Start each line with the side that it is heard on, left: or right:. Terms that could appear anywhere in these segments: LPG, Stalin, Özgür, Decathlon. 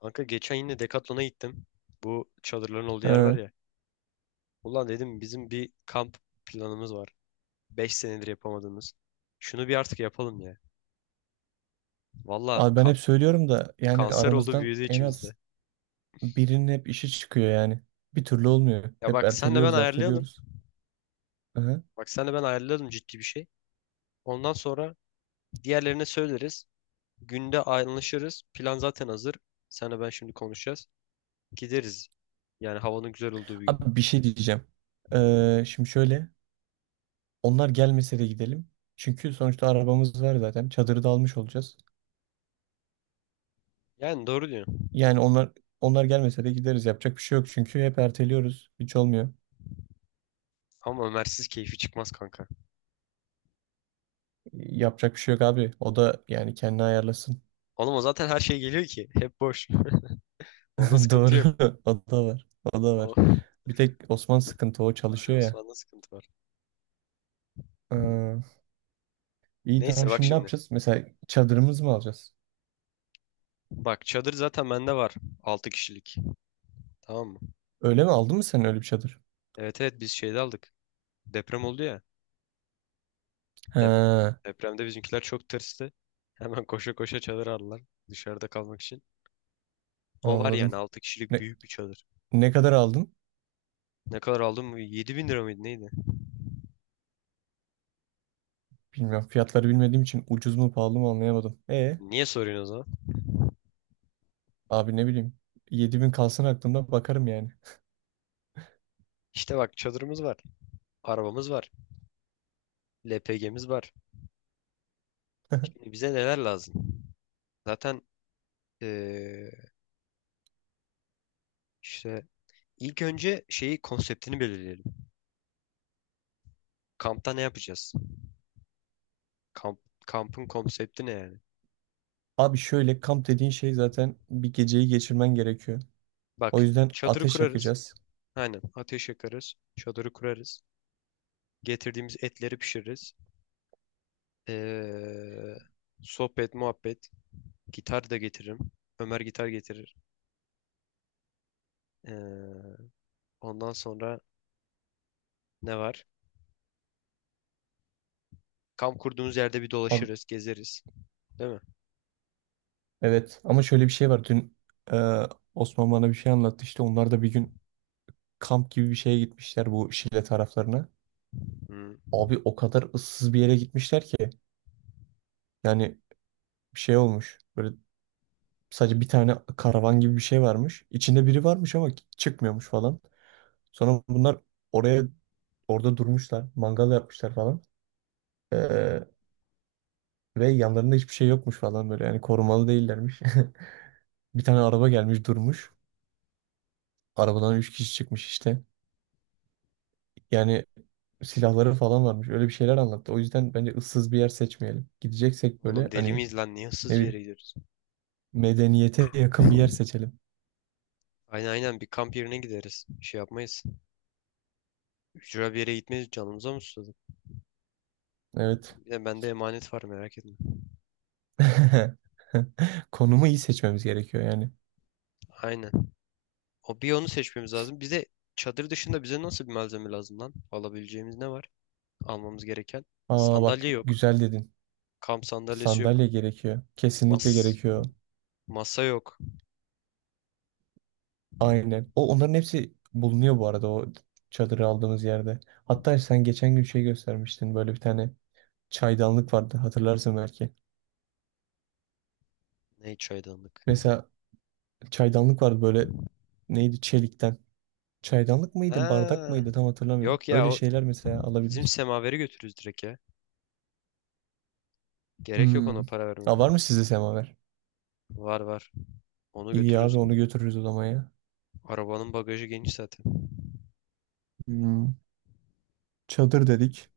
left: Kanka geçen yine Decathlon'a gittim. Bu çadırların olduğu yer var
right: Ha.
left: ya. Ulan dedim bizim bir kamp planımız var. 5 senedir yapamadığımız. Şunu bir artık yapalım ya. Valla
right: Abi ben
left: ka-
right: hep söylüyorum da yani
left: kanser oldu
right: aramızdan
left: büyüdü
right: en
left: içimizde.
right: az birinin hep işi çıkıyor yani. Bir türlü olmuyor.
left: Ya
right: Hep
left: bak senle ben
right: erteliyoruz,
left: ayarlayalım.
right: erteliyoruz. Aha.
left: Bak senle ben ayarlayalım ciddi bir şey. Ondan sonra diğerlerine söyleriz. Günde anlaşırız. Plan zaten hazır. Senle ben şimdi konuşacağız. Gideriz. Yani havanın güzel olduğu bir gün.
right: Abi bir şey diyeceğim. Şimdi şöyle. Onlar gelmese de gidelim. Çünkü sonuçta arabamız var zaten. Çadırı da almış olacağız.
left: Yani doğru diyorsun.
right: Yani onlar gelmese de gideriz. Yapacak bir şey yok çünkü hep erteliyoruz. Hiç olmuyor.
left: Ama Ömer'siz keyfi çıkmaz kanka.
right: Yapacak bir şey yok abi. O da yani kendini ayarlasın.
left: Oğlum o zaten her şey geliyor ki. Hep boş. Onda sıkıntı
right: Doğru.
left: yok.
right: O da var. O da
left: O,
right: var. Bir tek Osman sıkıntı, o
left: Aynen
right: çalışıyor ya.
left: Osman'da sıkıntı var.
right: Aa. İyi, tamam,
left: Neyse bak
right: şimdi ne
left: şimdi.
right: yapacağız? Mesela çadırımız mı alacağız?
left: Bak çadır zaten bende var. 6 kişilik. Tamam mı?
right: Öyle mi, aldın mı sen öyle bir çadır?
left: Evet evet biz şeyde aldık. Deprem oldu ya.
right: He,
left: Dep depremde bizimkiler çok tırstı. Hemen koşa koşa çadır aldılar. Dışarıda kalmak için. O var
right: anladım.
left: yani 6 kişilik
right: Ne,
left: büyük bir çadır.
right: ne kadar aldın?
left: Ne kadar aldın mı? 7.000 lira mıydı neydi?
right: Bilmiyorum. Fiyatları bilmediğim için ucuz mu pahalı mı anlayamadım.
left: Niye soruyorsun o zaman?
right: Abi ne bileyim. 7.000 kalsın aklımda, bakarım yani.
left: İşte bak çadırımız var. Arabamız var. LPG'miz var. Şimdi bize neler lazım? Zaten eee, işte ilk önce şeyi konseptini belirleyelim. Kampta ne yapacağız? Kamp, kampın konsepti ne yani?
right: Abi şöyle, kamp dediğin şey zaten bir geceyi geçirmen gerekiyor.
left: Bak
right: O yüzden
left: çadırı
right: ateş
left: kurarız.
right: yakacağız.
left: Aynen ateş yakarız. Çadırı kurarız. Getirdiğimiz etleri pişiririz. Ee, sohbet, muhabbet. Gitar da getiririm. Ömer gitar getirir. Ee, ondan sonra ne var? Kamp kurduğumuz yerde bir
right: Abi,
left: dolaşırız, gezeriz. Değil mi?
right: evet ama şöyle bir şey var. Dün e, Osman bana bir şey anlattı, işte onlar da bir gün kamp gibi bir şeye gitmişler, bu Şile taraflarına.
left: Hı.
right: Abi o kadar ıssız bir yere gitmişler ki. Yani bir şey olmuş. Böyle sadece bir tane karavan gibi bir şey varmış. İçinde biri varmış ama çıkmıyormuş falan. Sonra bunlar oraya orada durmuşlar. Mangal yapmışlar falan. Ee, Ve yanlarında hiçbir şey yokmuş falan böyle. Yani korumalı değillermiş. Bir tane araba gelmiş, durmuş. Arabadan üç kişi çıkmış işte. Yani silahları falan varmış. Öyle bir şeyler anlattı. O yüzden bence ıssız bir yer seçmeyelim. Gideceksek
left: Oğlum
right: böyle
left: deli
right: hani.
left: miyiz lan? Niye
right: Ne
left: hırsız bir yere
right: bileyim.
left: gidiyoruz?
right: Medeniyete yakın bir yer seçelim.
left: Aynen aynen bir kamp yerine gideriz. Şey yapmayız. Ücra bir yere gitmeyiz. Canımıza mı susadık?
right: Evet.
left: Bir de bende emanet var merak etme.
right: Konumu iyi seçmemiz gerekiyor yani.
left: Aynen. O bir onu seçmemiz lazım. Bize çadır dışında nasıl bir malzeme lazım lan? Alabileceğimiz ne var? Almamız gereken.
right: Aa, bak
left: Sandalye yok.
right: güzel dedin.
left: Kamp sandalyesi
right: Sandalye
left: yok.
right: gerekiyor. Kesinlikle
left: Mas
right: gerekiyor.
left: masa yok.
right: Aynen. O, onların hepsi bulunuyor bu arada, o çadırı aldığımız yerde. Hatta sen geçen gün şey göstermiştin. Böyle bir tane çaydanlık vardı. Hatırlarsın belki.
left: Ne çaydanlık?
right: Mesela çaydanlık vardı böyle, neydi, çelikten. Çaydanlık mıydı, bardak
left: Ha,
right: mıydı tam hatırlamıyorum.
left: yok ya
right: Öyle
left: o
right: şeyler mesela
left: bizim
right: alabiliriz.
left: semaveri götürürüz direkt ya. Gerek yok
right: Hmm.
left: ona para verme.
right: Aa, var mı sizde semaver?
left: Var var. Onu
right: İyi abi,
left: götürürüz.
right: onu götürürüz o zaman ya.
left: Arabanın bagajı geniş zaten.
right: Hmm. Çadır dedik.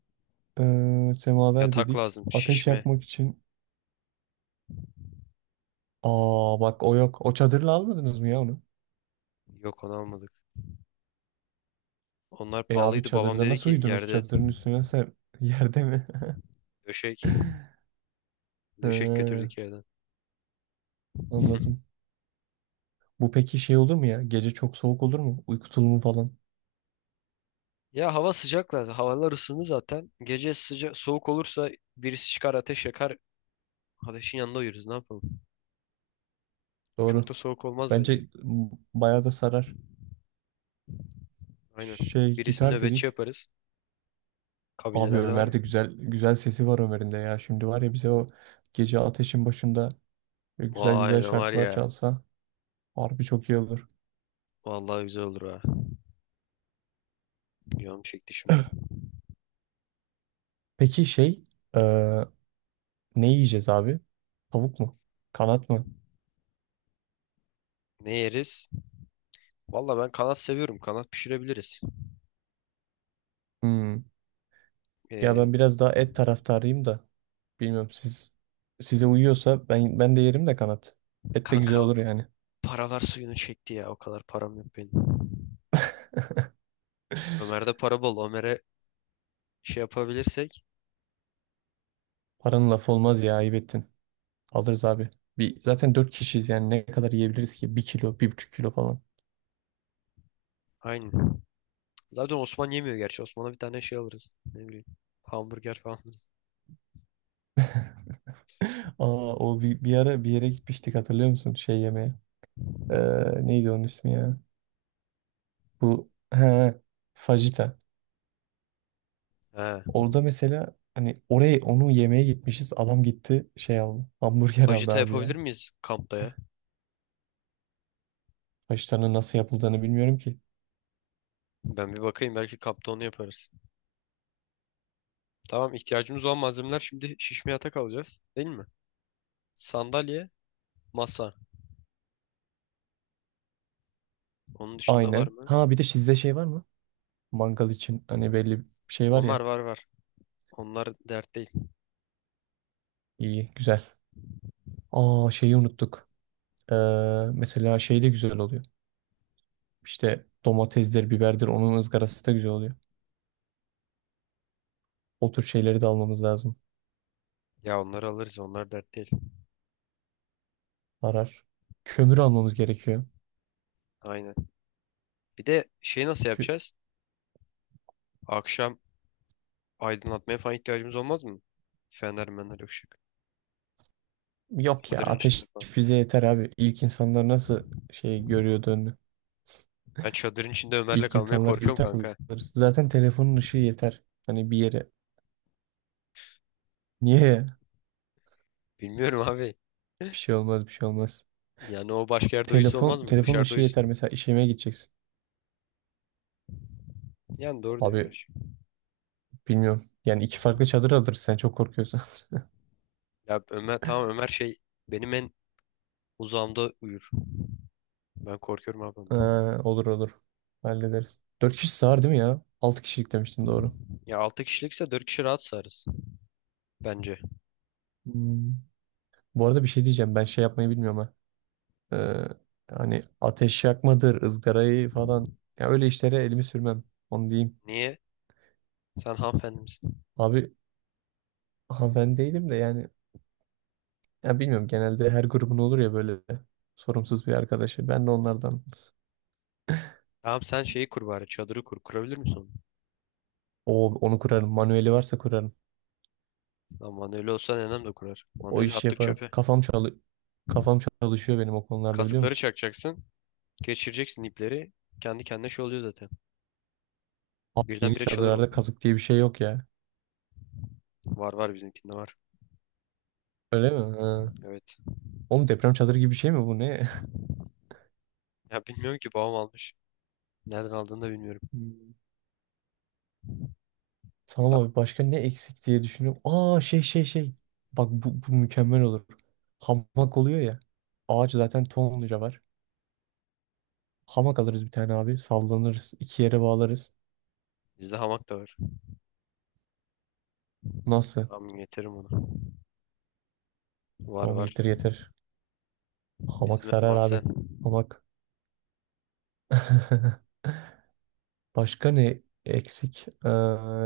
right: Semaver
left: Yatak
right: dedik.
left: lazım.
right: Ateş
left: Şişme.
right: yakmak için. Aa bak, o yok. O çadırla almadınız mı ya onu?
left: Yok onu almadık. Onlar
right: E abi,
left: pahalıydı. Babam
right: çadırda
left: dedi
right: nasıl
left: ki
right: uyudunuz?
left: yerde yat.
right: Çadırın üstüne sen yerde mi?
left: Döşek. Döşek
right: Ee,
left: götürdük yerden.
right: Anladım. Bu peki şey olur mu ya? Gece çok soğuk olur mu? Uyku tulumu falan.
left: Ya hava sıcak lazım. Havalar ısındı zaten. Gece sıcak soğuk olursa birisi çıkar ateş yakar. Ateşin yanında uyuruz ne yapalım.
right: Doğru.
left: Çok da soğuk olmaz
right: Bence
left: bence.
right: bayağı da sarar.
left: Aynen.
right: Şey,
left: Birisini
right: gitar
left: nöbetçi
right: dedik.
left: yaparız.
right: Abi
left: Kabilelerde var
right: Ömer
left: ya.
right: de, güzel güzel sesi var Ömer'in de ya. Şimdi var ya, bize o gece ateşin başında böyle güzel
left: Vay
right: güzel
left: ne var
right: şarkılar
left: ya.
right: çalsa harbi çok iyi olur.
left: Vallahi güzel olur ha. Canım çekti şimdi.
right: Peki şey, eee, ne yiyeceğiz abi? Tavuk mu? Kanat mı?
left: Ne yeriz? Valla ben kanat seviyorum. Kanat pişirebiliriz.
right: Hmm. Ya
left: Ee,
right: ben biraz daha et taraftarıyım da, bilmiyorum, siz, size uyuyorsa ben de yerim de kanat. Et de güzel
left: kanka
right: olur yani.
left: paralar suyunu çekti ya. O kadar param yok benim. Ömer'de para bol. Ömer'e şey yapabilirsek.
right: Paranın lafı olmaz ya, ayıp ettin. Alırız abi. Bir, zaten 4 kişiyiz, yani ne kadar yiyebiliriz ki? 1 kilo, 1,5 kilo falan.
left: Aynen. Zaten Osman yemiyor gerçi. Osman'a bir tane şey alırız. Ne bileyim. Hamburger falan alırız.
right: Aa, o bir ara bir yere gitmiştik, hatırlıyor musun? Şey yemeye. Neydi onun ismi ya? Bu fajita.
left: He.
right: Orada mesela, hani oraya onu yemeye gitmişiz. Adam gitti şey aldı. Hamburger aldı
left: Fajita
right: abi
left: yapabilir
right: ya.
left: miyiz kampta ya?
right: Haşlarının nasıl yapıldığını bilmiyorum ki.
left: Ben bir bakayım. Belki kampta onu yaparız. Tamam ihtiyacımız olan malzemeler şimdi şişme yatak alacağız. Değil mi? Sandalye, masa. Onun dışında var
right: Aynen.
left: mı?
right: Ha, bir de sizde şey var mı? Mangal için hani belli bir şey var
left: Onlar
right: ya.
left: var var. Onlar dert değil.
right: İyi, güzel. Aa, şeyi unuttuk. Ee, Mesela şey de güzel oluyor. İşte domatesdir, biberdir, onun ızgarası da güzel oluyor. O tür şeyleri de almamız lazım.
left: Ya onları alırız. Onlar dert değil.
right: Arar. Kömür almamız gerekiyor.
left: Aynen. Bir de şeyi nasıl
right: Kü-
left: yapacağız? Akşam aydınlatmaya falan ihtiyacımız olmaz mı? Fener mener ışık.
right: Yok ya,
left: Çadırın içinde
right: ateş
left: falan.
right: bize yeter abi. İlk insanlar nasıl şey görüyordu önünü?
left: Ben çadırın içinde Ömer'le
right: İlk
left: kalmaya
right: insanlar gibi
left: korkuyorum kanka.
right: takılırız. Zaten telefonun ışığı yeter. Hani bir yere. Niye ya?
left: Bilmiyorum abi.
right: Bir şey olmaz, bir şey olmaz.
left: Yani o başka yerde uyusun olmaz mı?
right: Telefonun
left: Dışarıda
right: ışığı
left: uyusun.
right: yeter. Mesela işeme gideceksin.
left: Yani doğru diyorsun
right: Abi
left: gerçi.
right: bilmiyorum. Yani iki farklı çadır alırız, sen çok korkuyorsan.
left: Ya Ömer, tamam, Ömer benim en uzağımda uyur. Ben korkuyorum abi ondan.
right: Ha, olur olur. Hallederiz. Dört kişi sığar değil mi ya? Altı kişilik demiştin, doğru.
left: Ya 6 kişilikse 4 kişi rahat sığarız. Bence.
right: Hmm. Bu arada bir şey diyeceğim. Ben şey yapmayı bilmiyorum ha. Ee, Hani ateş yakmadır, ızgarayı falan. Ya öyle işlere elimi sürmem. Onu diyeyim.
left: Niye? Sen hanımefendi misin?
right: Abi, ha, ben değilim de yani, ya bilmiyorum, genelde her grubun olur ya böyle sorumsuz bir arkadaşı. Ben de onlardan.
left: Tamam sen şeyi kur bari çadırı kur. Kurabilir misin onu?
right: O, onu kurarım. Manueli varsa kurarım.
left: Lan manueli olsa nenem de kurar.
right: O
left: Manueli
right: işi
left: attık
right: yaparım.
left: çöpe.
right: Kafam çalışıyor benim o konularda, biliyor
left: Kazıkları
right: musun?
left: çakacaksın. Geçireceksin ipleri. Kendi kendine şey oluyor zaten.
right: Abi yeni
left: Birdenbire çadır oluyor.
right: çadırlarda kazık diye bir şey yok ya.
left: Var var bizimkinde var.
right: Öyle mi? Ha.
left: Evet.
right: Oğlum deprem çadırı gibi bir şey mi bu, ne?
left: Ya bilmiyorum ki babam almış. Nereden aldığını da bilmiyorum.
right: Tamam abi, başka ne eksik diye düşünüyorum. Aa, şey. Bak bu, mükemmel olur. Hamak oluyor ya. Ağaç zaten tonluca var. Hamak alırız bir tane abi. Sallanırız. İki yere bağlarız.
left: Bizde hamak da var.
right: Nasıl?
left: Tamam getiririm onu. Var
right: Tamam,
left: var.
right: getir getir. Hamak
left: Bizim ev
right: sarar
left: mahzen.
right: abi. Hamak. Başka ne eksik?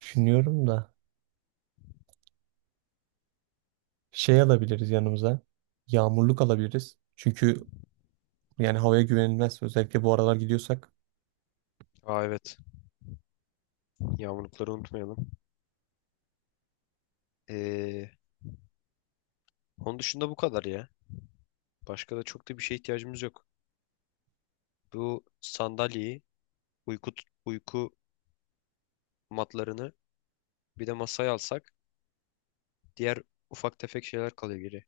right: Düşünüyorum da. Şey alabiliriz yanımıza. Yağmurluk alabiliriz. Çünkü yani havaya güvenilmez. Özellikle bu aralar gidiyorsak.
left: Aa evet. Yağmurlukları unutmayalım. Ee, onun dışında bu kadar ya. Başka da çok da bir şeye ihtiyacımız yok. Bu sandalyeyi, uyku, uyku matlarını bir de masayı alsak diğer ufak tefek şeyler kalıyor geriye.